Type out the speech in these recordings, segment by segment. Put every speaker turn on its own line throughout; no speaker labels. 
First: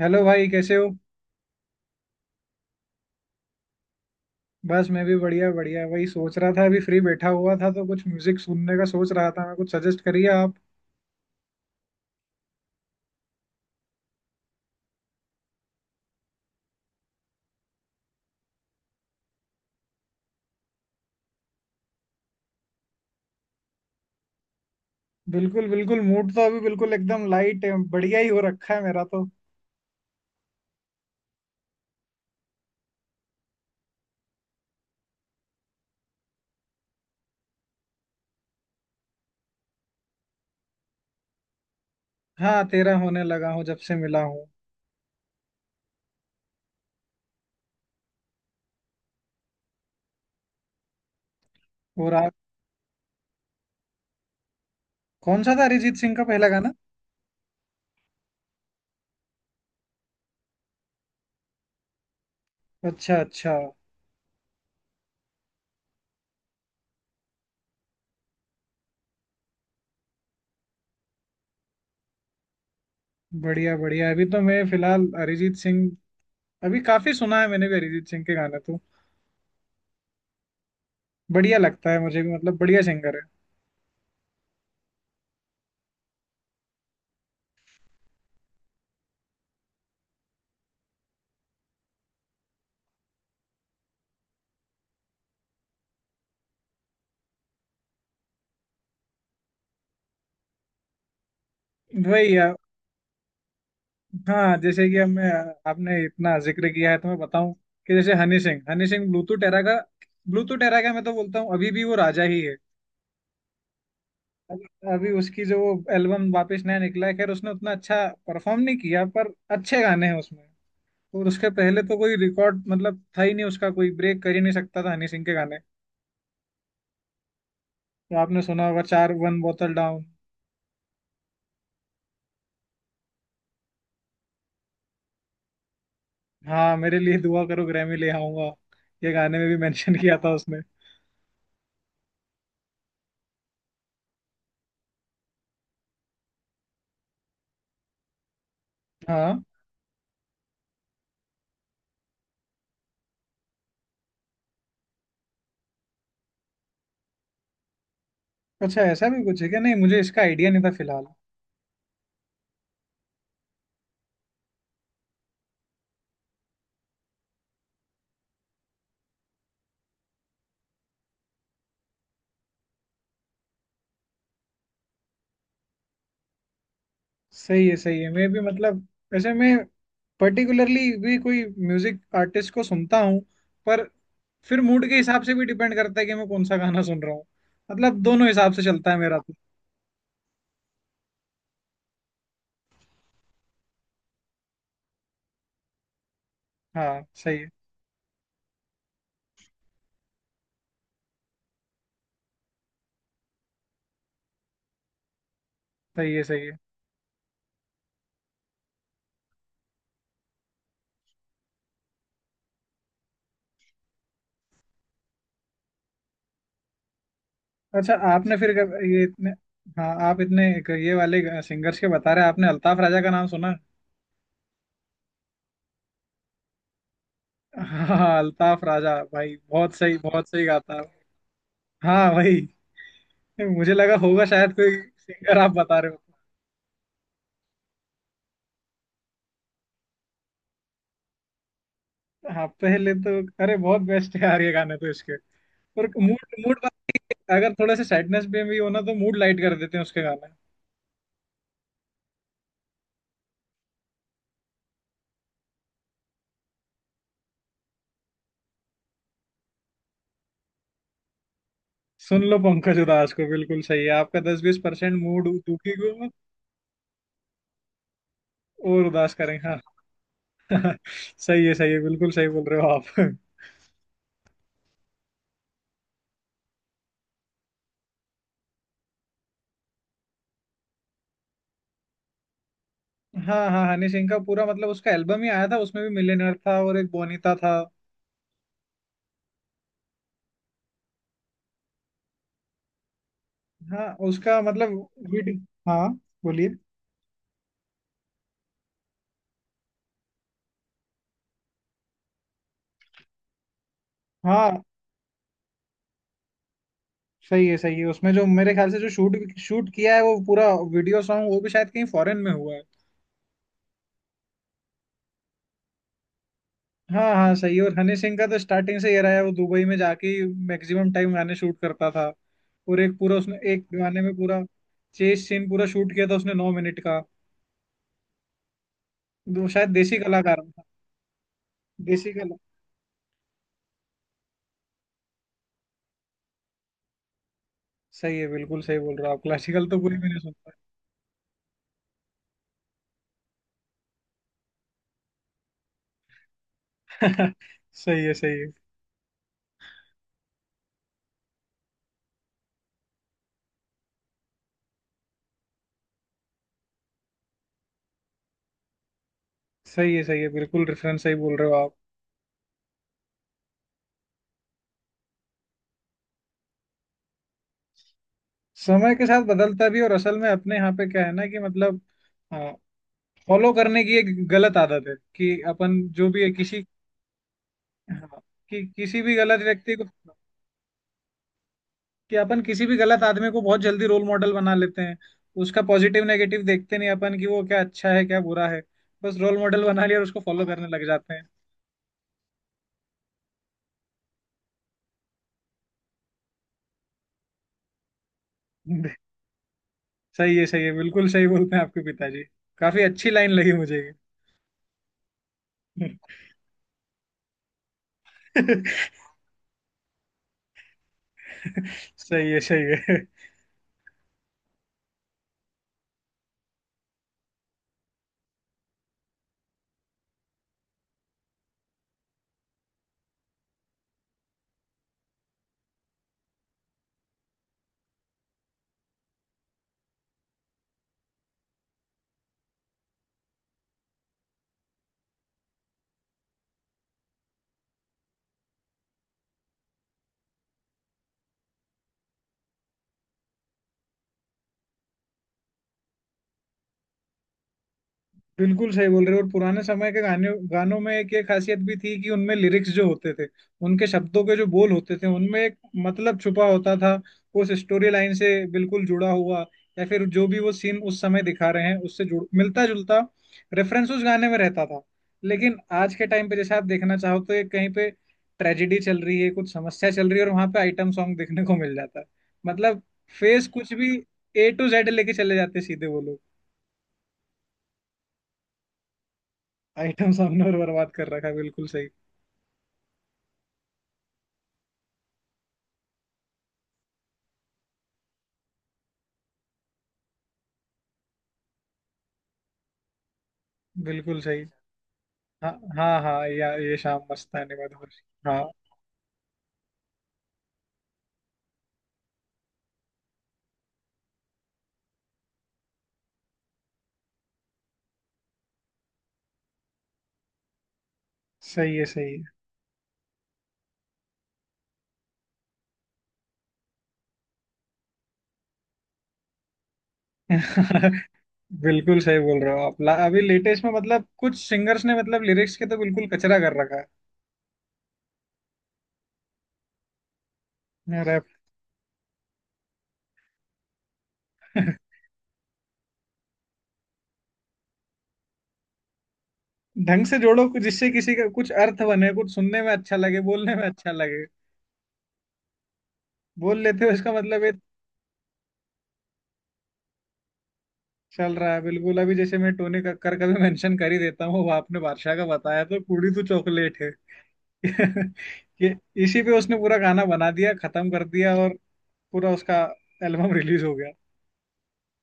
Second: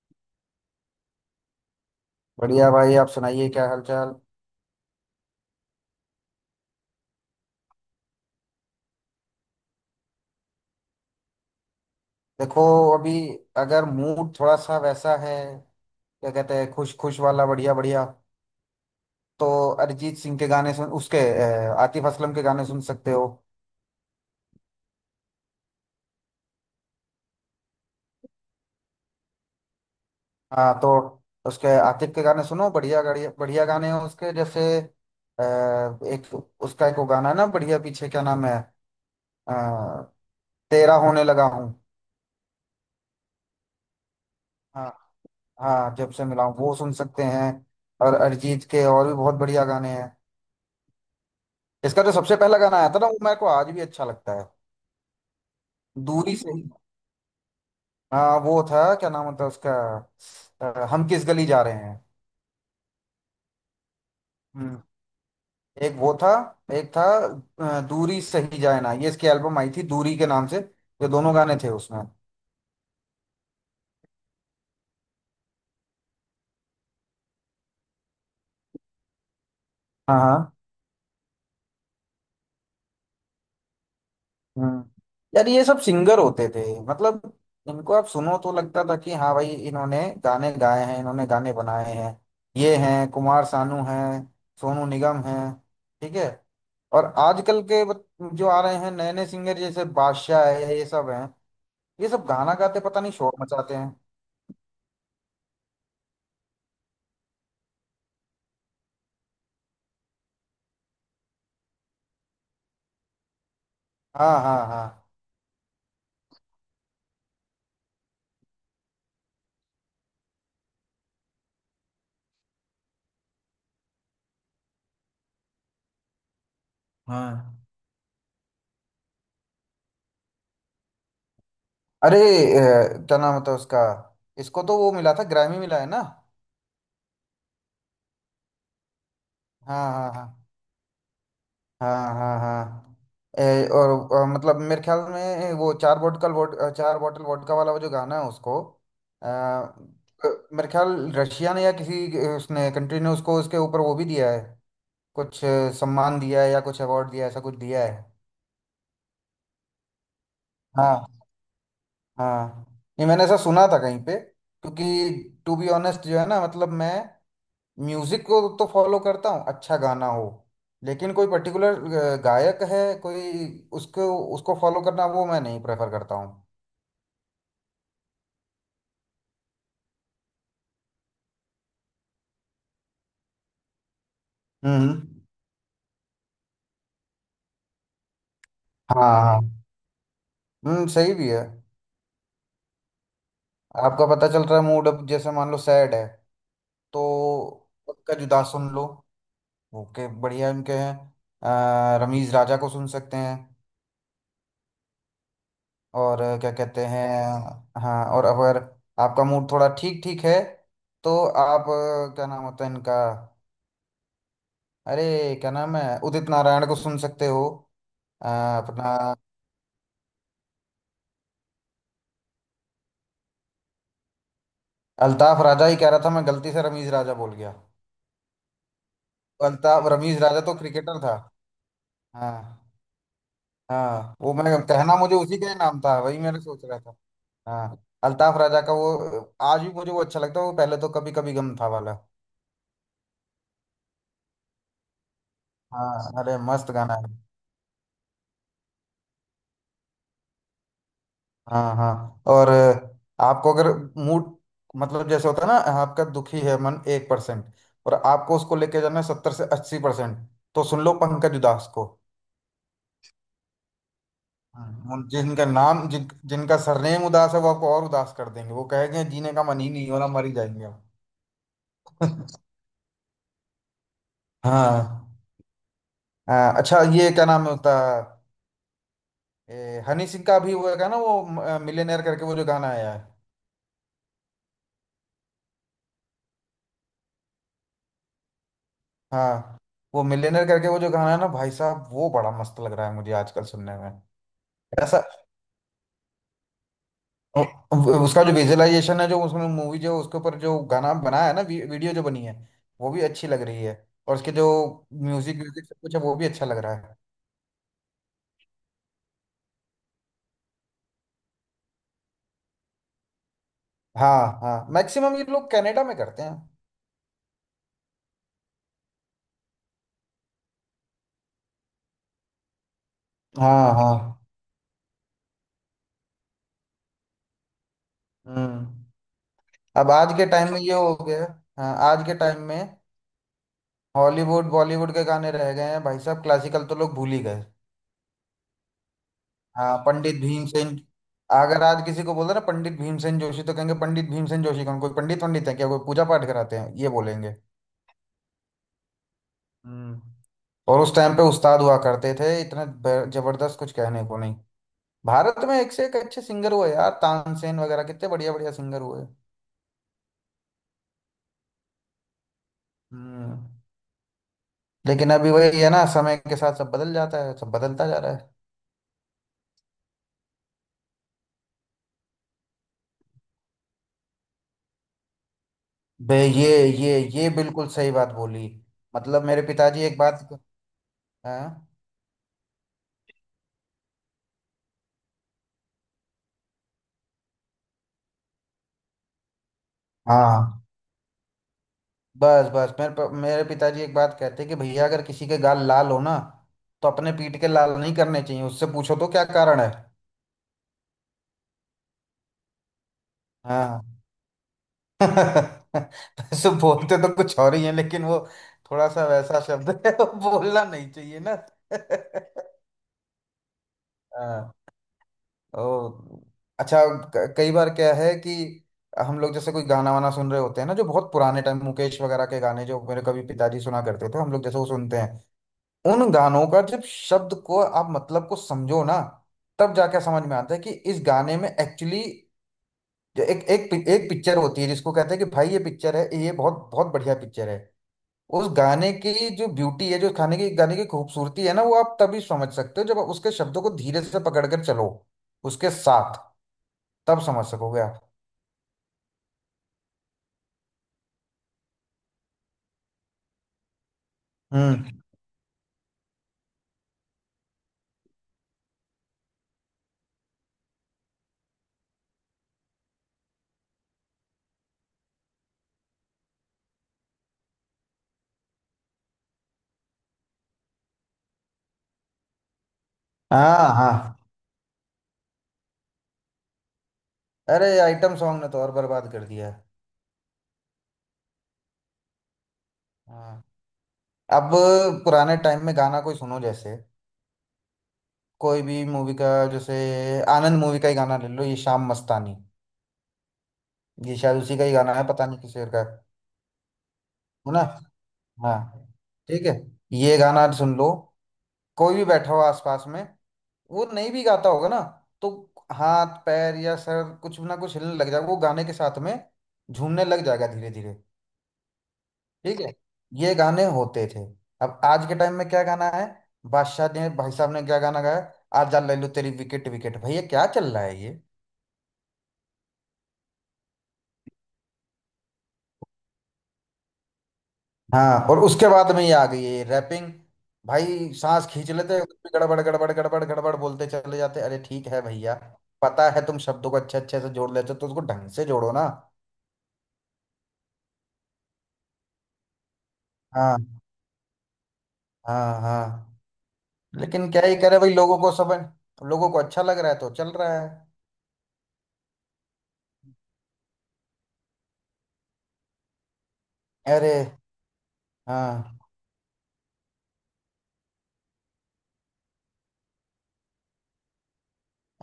Hello भाई, कैसे हो?
बढ़िया भाई, आप सुनाइए क्या हालचाल।
बस, मैं भी बढ़िया बढ़िया। वही सोच रहा था, अभी फ्री बैठा हुआ था तो कुछ म्यूजिक सुनने का सोच रहा था। मैं कुछ, सजेस्ट करिए आप।
देखो। अभी अगर मूड थोड़ा सा वैसा है, क्या कहते हैं, खुश खुश वाला बढ़िया बढ़िया, तो अरिजीत सिंह के गाने सुन उसके आतिफ असलम के गाने सुन सकते हो।
बिल्कुल बिल्कुल, मूड तो अभी बिल्कुल एकदम लाइट है, बढ़िया ही हो रखा है मेरा तो।
हाँ, तो उसके आतिफ के गाने सुनो, बढ़िया बढ़िया बढ़िया गाने हैं उसके, जैसे एक, उसका एक वो गाना है ना, बढ़िया, पीछे क्या नाम है, अ, तेरा होने लगा हूँ।
हाँ, तेरा होने लगा हूँ, जब से मिला हूँ।
हाँ, हाँ जब से मिला हूँ, वो सुन सकते हैं। और अरिजीत के और भी बहुत बढ़िया गाने हैं। इसका जो
और आप?
सबसे पहला गाना आया था ना, वो मेरे को आज भी अच्छा लगता है।
कौन सा था अरिजीत सिंह का
दूरी
पहला
से ही।
गाना?
हाँ वो था, क्या नाम होता है उसका, हम किस गली जा रहे हैं।
अच्छा अच्छा।
हम्म। एक वो था, एक था, दूरी सही जाए ना, ये इसकी एल्बम आई थी दूरी के नाम से, ये दोनों गाने थे उसमें।
बढ़िया बढ़िया। अभी तो मैं फिलहाल अरिजीत सिंह, अभी काफी सुना है मैंने भी अरिजीत सिंह के गाने तो।
हाँ हाँ।
बढ़िया लगता है मुझे भी, मतलब बढ़िया सिंगर
हम्म। यार, ये सब सिंगर होते थे, मतलब इनको आप सुनो तो लगता था कि हाँ भाई इन्होंने गाने गाए हैं, इन्होंने गाने बनाए हैं। ये हैं, कुमार सानू हैं, सोनू निगम हैं, ठीक है। और आजकल के जो आ रहे हैं, नए नए सिंगर, जैसे बादशाह है, ये सब हैं,
है,
ये सब
वही है।
गाना गाते पता नहीं शोर मचाते हैं।
हाँ, जैसे कि हमने, आपने इतना जिक्र किया है तो मैं बताऊं कि जैसे हनी सिंह। हनी सिंह ब्लूटूथ एरा का, ब्लूटूथ एरा का मैं तो बोलता हूँ, अभी भी वो राजा ही है।
हाँ
अभी,
हाँ हाँ।
अभी उसकी जो वो एल्बम वापस नया निकला है, खैर उसने उतना अच्छा परफॉर्म नहीं किया, पर अच्छे गाने हैं उसमें। और उसके पहले तो कोई रिकॉर्ड, मतलब था ही नहीं उसका, कोई ब्रेक कर ही नहीं सकता था हनी सिंह के गाने।
हाँ
तो आपने सुना होगा चार वन बोतल डाउन।
अरे क्या नाम होता है उसका, इसको तो वो मिला था, ग्रैमी मिला है ना।
हाँ, मेरे लिए दुआ करो, ग्रैमी ले आऊंगा। ये गाने में भी
हाँ
मेंशन
हाँ
किया था
हाँ।
उसने।
हाँ हाँ हाँ। ए, और, और मतलब मेरे ख्याल में वो चार बोतल वोट चार बोतल वोडका वाला वो जो गाना है उसको, आ,
हाँ।
मेरे ख्याल रशिया ने या किसी उसने कंट्री ने उसको उसके ऊपर वो भी दिया है, कुछ सम्मान दिया है या कुछ अवार्ड दिया है, ऐसा कुछ दिया है।
अच्छा, ऐसा भी कुछ है क्या? नहीं, मुझे इसका आइडिया नहीं था फिलहाल।
हाँ। हाँ। ये मैंने ऐसा सुना था कहीं पे, क्योंकि टू बी ऑनेस्ट जो है ना, मतलब मैं म्यूजिक को तो फॉलो करता हूँ, अच्छा गाना हो, लेकिन कोई पर्टिकुलर गायक है कोई, उसको उसको फॉलो करना वो मैं नहीं प्रेफर करता हूँ।
सही है सही है। मैं भी, मतलब, वैसे मैं पर्टिकुलरली भी कोई म्यूजिक आर्टिस्ट को सुनता हूँ, पर फिर मूड के
हम्म।
हिसाब से भी डिपेंड करता है कि मैं कौन सा गाना सुन रहा हूँ। मतलब दोनों हिसाब से चलता है मेरा
हाँ
तो।
हाँ। हम्म, सही भी है। आपका पता चल रहा है मूड, अब जैसे मान लो सैड है, तो
हाँ, सही है।
उनका जुदा सुन लो, ओके, बढ़िया उनके हैं, रमीज राजा को सुन सकते हैं।
सही
और
है सही
क्या
है।
कहते हैं, हाँ, और अगर आपका मूड थोड़ा ठीक ठीक है, तो आप, क्या नाम होता है इनका, अरे, क्या नाम है, उदित नारायण को सुन सकते हो।
अच्छा,
अ,
आपने फिर
अपना
ये इतने। हाँ, आप इतने एक ये वाले सिंगर्स के बता रहे हैं, आपने अल्ताफ राजा का नाम सुना?
अल्ताफ राजा ही कह रहा था, मैं गलती से रमीज राजा बोल गया।
हाँ, अल्ताफ राजा भाई बहुत
अल्ताफ,
सही,
रमीज
बहुत
राजा
सही
तो
गाता है।
क्रिकेटर था।
हाँ भाई।
हाँ,
मुझे लगा
हाँ
होगा
वो मैं
शायद कोई
कहना, मुझे उसी
सिंगर
का
आप
ही
बता
नाम
रहे हो।
था, वही मैंने सोच रहा था। हाँ, अल्ताफ राजा का वो आज भी मुझे वो अच्छा लगता है, वो पहले तो, कभी कभी गम था वाला।
हाँ, पहले तो अरे बहुत बेस्ट है यार, ये गाने तो इसके।
हाँ
और मूड,
अरे
मूड
मस्त गाना है।
अगर थोड़ा सा सैडनेस में भी हो ना, तो मूड लाइट कर देते हैं उसके गाने।
हाँ हाँ, और आपको अगर मूड, मतलब जैसे होता है ना, आपका दुखी है मन 1%, और आपको उसको लेके जाना है 70 से 80%, तो सुन लो पंकज उदास को।
सुन लो पंकज उदास को, बिल्कुल सही है। आपका दस बीस
हाँ।
परसेंट मूड
जिनका
दुखी
नाम, जिन
को
जिनका सरनेम उदास है, वो आपको और उदास कर देंगे, वो
और
कहेंगे
उदास
जीने का
करेंगे।
मन ही नहीं हो ना, मर ही जाएंगे
हाँ।
हम।
सही है सही है, बिल्कुल सही बोल रहे हो आप।
हाँ। अच्छा, ये क्या नाम होता है, हनी सिंह का भी हुआ था ना, वो मिलेनियर करके वो जो गाना आया है।
हाँ हाँ, हनी सिंह का पूरा मतलब उसका एल्बम ही आया था, उसमें भी मिलियनेयर था और एक बोनीता था।
हाँ, वो मिलेनियर करके वो जो गाना है ना, भाई साहब वो बड़ा मस्त लग रहा है मुझे आजकल सुनने
हाँ,
में,
उसका मतलब
ऐसा,
वीडियो। हाँ, बोलिए।
उ- उसका जो विजुअलाइजेशन है, जो उसमें मूवी, जो उसके ऊपर जो गाना बनाया है ना, वीडियो जो बनी है, वो भी अच्छी लग रही है। और उसके जो
हाँ,
म्यूजिक म्यूजिक सब कुछ है, वो भी अच्छा लग रहा है।
सही है सही है। उसमें जो मेरे ख्याल से जो शूट शूट किया है वो पूरा वीडियो सॉन्ग, वो भी शायद कहीं फॉरेन में हुआ है।
हाँ हाँ, मैक्सिमम ये लोग कनाडा में करते हैं।
हाँ हाँ सही है। और हनी सिंह का तो स्टार्टिंग से ये रहा है, वो दुबई में जाके मैक्सिमम टाइम गाने शूट करता था। और एक पूरा उसने एक
हाँ
गाने में
हाँ।
पूरा चेस सीन पूरा शूट किया था उसने 9 मिनट का।
हम्म।
वो शायद
अब
देसी
आज के
कलाकार
टाइम में
था।
ये हो गया, हाँ आज
देसी
के
कला
टाइम में हॉलीवुड बॉलीवुड के गाने रह गए हैं भाई साहब, क्लासिकल तो लोग भूल ही गए।
सही है, बिल्कुल सही बोल रहे हो आप। क्लासिकल
हाँ,
तो कोई भी
पंडित
नहीं सुनता
भीमसेन, अगर आज किसी को बोल दो ना पंडित भीमसेन जोशी, तो कहेंगे पंडित भीमसेन जोशी कौन, कोई पंडित, पंडित है क्या, कोई पूजा पाठ कराते हैं, ये
है।
बोलेंगे।
सही है सही है।
हम्म। और उस टाइम पे उस्ताद हुआ करते थे इतने, जबरदस्त, कुछ कहने को नहीं। भारत में एक से एक अच्छे सिंगर हुए यार, तानसेन वगैरह कितने बढ़िया बढ़िया सिंगर हुए।
सही है सही है, बिल्कुल रेफरेंस सही बोल रहे हो आप।
हम्म। लेकिन अभी वही है ना, समय के साथ सब बदल जाता है, सब बदलता जा रहा है।
समय के साथ बदलता भी, और असल में अपने यहाँ पे क्या है ना, कि मतलब हाँ, फॉलो करने की एक गलत आदत है कि अपन जो
बे
भी है
ये
किसी,
ये ये बिल्कुल सही बात
हाँ,
बोली,
कि किसी भी
मतलब
गलत
मेरे
व्यक्ति
पिताजी
को,
एक बात। हाँ,
कि अपन किसी भी गलत आदमी को बहुत जल्दी रोल मॉडल बना लेते हैं। उसका पॉजिटिव नेगेटिव देखते नहीं अपन कि वो क्या अच्छा है क्या बुरा है, बस रोल मॉडल बना लिया और उसको फॉलो
हाँ
करने लग जाते हैं।
बस बस मेरे मेरे पिताजी एक बात कहते कि भैया, अगर किसी के गाल लाल हो ना, तो अपने पीठ के लाल नहीं करने चाहिए, उससे पूछो तो क्या कारण है।
सही है सही है, बिल्कुल सही बोलते हैं आपके पिताजी, काफी अच्छी लाइन लगी
हाँ,
मुझे। ये।
वैसे बोलते तो कुछ और ही है, लेकिन वो थोड़ा सा वैसा शब्द है, वो बोलना नहीं चाहिए ना।
सही है सही है।
हाँ, ओ, अच्छा, कई बार क्या है कि, हम लोग जैसे कोई गाना वाना सुन रहे होते हैं ना, जो बहुत पुराने टाइम मुकेश वगैरह के गाने जो मेरे कभी पिताजी सुना करते थे, हम लोग जैसे वो सुनते हैं, उन गानों का जब शब्द को आप मतलब को समझो ना, तब जाके समझ में आता है कि इस गाने में एक्चुअली एक एक एक पिक्चर होती है, जिसको कहते हैं कि भाई ये पिक्चर है, ये बहुत बहुत बढ़िया पिक्चर है, उस गाने की जो ब्यूटी है, जो खाने की गाने की खूबसूरती है ना, वो आप तभी समझ सकते हो जब आप उसके शब्दों को धीरे से पकड़ कर चलो उसके साथ, तब समझ सकोगे आप।
बिल्कुल सही बोल रहे हो। और पुराने समय के गाने, गानों में एक ये खासियत भी थी कि उनमें लिरिक्स जो होते थे, उनके शब्दों के जो बोल
हम्म।
होते थे उनमें एक मतलब छुपा होता था, उस स्टोरी लाइन से बिल्कुल जुड़ा हुआ, या फिर जो भी वो सीन उस समय दिखा रहे हैं उससे जुड़, मिलता जुलता रेफरेंस उस गाने में रहता था। लेकिन आज के टाइम पे जैसे आप देखना चाहो तो एक कहीं पे ट्रेजेडी चल रही है, कुछ समस्या चल रही है, और वहां पे आइटम सॉन्ग देखने को मिल जाता है। मतलब, फेस
हाँ
कुछ भी,
हाँ,
ए टू जेड लेके चले जाते सीधे वो लोग।
अरे आइटम सॉन्ग ने तो और बर्बाद कर दिया है।
आइटम सामने और बर्बाद कर रखा है, बिल्कुल सही।
हाँ, अब पुराने टाइम में गाना कोई सुनो, जैसे कोई भी मूवी का, जैसे आनंद मूवी का ही गाना ले लो, ये शाम मस्तानी, ये
बिल्कुल सही।
शायद उसी का ही गाना है, पता नहीं किस
हाँ
शेर का है
हाँ हाँ, या ये शाम
है ना।
मस्तानी मधुर। हाँ,
हाँ, ठीक है, ये गाना सुन लो, कोई भी बैठा हो आसपास में, वो नहीं भी गाता होगा ना, तो हाथ पैर या सर कुछ ना कुछ हिलने लग जाएगा वो गाने के साथ में, झूमने लग जाएगा धीरे धीरे।
सही है सही
ठीक है, ये गाने होते थे। अब आज के टाइम में क्या गाना है, बादशाह ने भाई साहब ने क्या गाना गाया, आजा ले लो तेरी विकेट विकेट, भैया
है।
क्या चल रहा है ये।
बिल्कुल सही बोल रहे हो आप। अभी लेटेस्ट में मतलब कुछ सिंगर्स ने मतलब लिरिक्स के तो बिल्कुल कचरा कर रखा
हाँ, और उसके बाद में ये आ गई है रैपिंग,
है।
भाई
रैप।
सांस खींच लेते हैं, उसमें गड़बड़ गड़बड़ गड़बड़ गड़बड़ बोलते चले जाते, अरे ठीक है भैया। पता है, तुम शब्दों को अच्छे अच्छे से जोड़ लेते हो, तो उसको ढंग से जोड़ो ना।
ढंग से जोड़ो कुछ, जिससे किसी का कुछ अर्थ बने, कुछ सुनने में अच्छा लगे, बोलने
हाँ।
में अच्छा लगे।
हाँ हाँ।
बोल लेते हो इसका
लेकिन क्या
मतलब ये।
ही करे भाई, लोगों को समझ, लोगों को अच्छा लग रहा है तो चल रहा है।
चल रहा है बिल्कुल। अभी जैसे मैं टोनी कक्कर का भी मेंशन कर ही देता हूँ, वो आपने बादशाह का बताया तो कुड़ी तो चॉकलेट
अरे,
ये,
हाँ।
इसी पे उसने पूरा गाना बना दिया, खत्म कर दिया, और पूरा उसका एल्बम रिलीज हो गया।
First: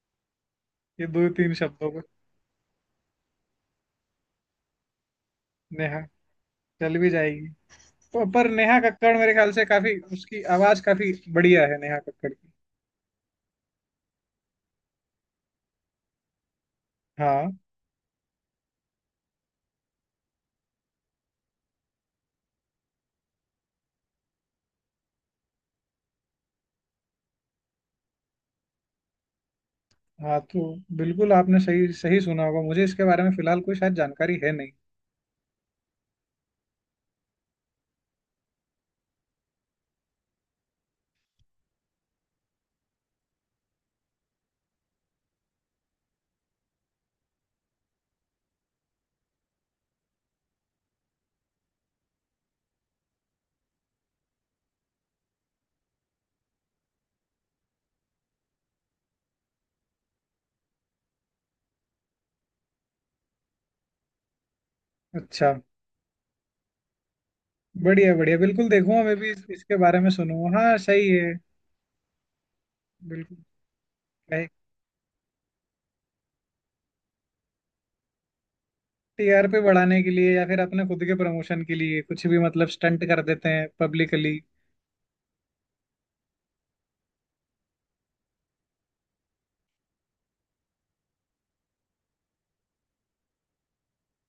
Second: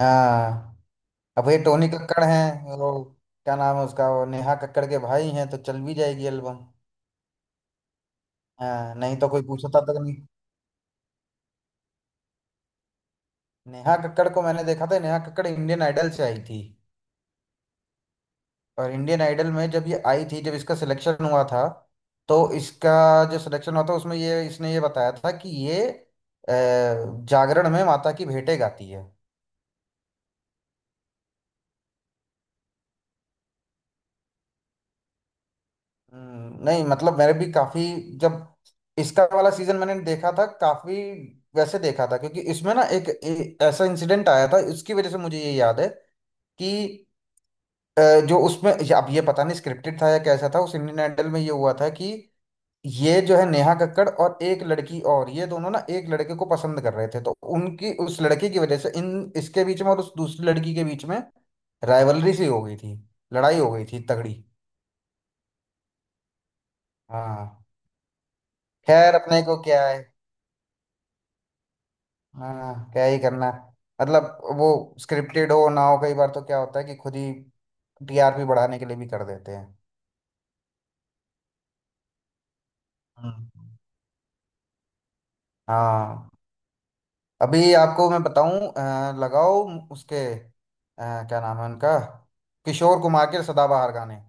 हाँ
ये दो
अब
तीन
ये टोनी
शब्दों को।
कक्कड़ हैं वो, क्या नाम है उसका, वो नेहा कक्कड़ के भाई हैं, तो चल भी
नेहा,
जाएगी एल्बम।
चल भी जाएगी। पर नेहा
हाँ,
कक्कड़
नहीं तो
मेरे
कोई
ख्याल से
पूछता
काफी
तक नहीं।
उसकी आवाज काफी बढ़िया है, नेहा कक्कड़ की।
नेहा कक्कड़ को मैंने देखा था, नेहा कक्कड़ इंडियन आइडल से आई थी,
हाँ।
और इंडियन आइडल में जब ये आई थी, जब इसका सिलेक्शन हुआ था, तो इसका जो सिलेक्शन हुआ था, उसमें ये इसने ये बताया था कि ये जागरण में माता की भेंटे गाती है।
हाँ तो बिल्कुल, आपने सही सही सुना होगा, मुझे इसके बारे में फिलहाल कोई शायद जानकारी है नहीं।
नहीं मतलब मैंने भी काफी, जब इसका वाला सीजन मैंने देखा था, काफी वैसे देखा था, क्योंकि इसमें ना एक, ऐसा इंसिडेंट आया था, उसकी वजह से मुझे ये याद है कि, अ, जो उसमें अब ये पता नहीं स्क्रिप्टेड था या कैसा था, उस इंडियन आइडल में ये हुआ था कि ये जो है नेहा कक्कड़ और एक लड़की, और ये दोनों ना एक लड़के को पसंद कर रहे थे, तो उनकी उस लड़के की वजह से इन इसके बीच में और उस दूसरी लड़की के बीच में, राइवलरी सी हो गई थी, लड़ाई हो गई थी तगड़ी।
अच्छा।
हाँ।
बढ़िया बढ़िया, बिल्कुल देखूंगा
खैर,
मैं भी
अपने को
इसके
क्या
बारे
है,
में सुनूंगा। हाँ सही है।
हाँ क्या ही
बिल्कुल।
करना है, मतलब वो स्क्रिप्टेड हो ना हो, कई बार तो क्या होता है कि खुद ही टीआरपी बढ़ाने के लिए भी कर देते
टीआरपी
हैं।
बढ़ाने के लिए या फिर अपने खुद के प्रमोशन के लिए कुछ भी मतलब स्टंट कर देते हैं
हम्म।
पब्लिकली।
हाँ, अभी आपको मैं बताऊं, लगाओ उसके, क्या नाम है उनका, किशोर कुमार के सदाबहार गाने,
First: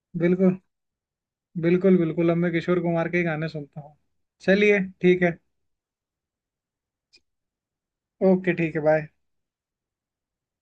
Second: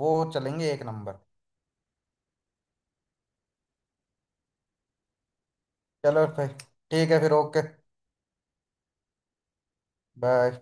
वो
बिल्कुल
चलेंगे एक नंबर।
बिल्कुल बिल्कुल। अब मैं किशोर कुमार के ही गाने सुनता हूँ। चलिए ठीक है।
चलो फिर, ठीक है फिर, ओके,
ओके ठीक है बाय।
बाय।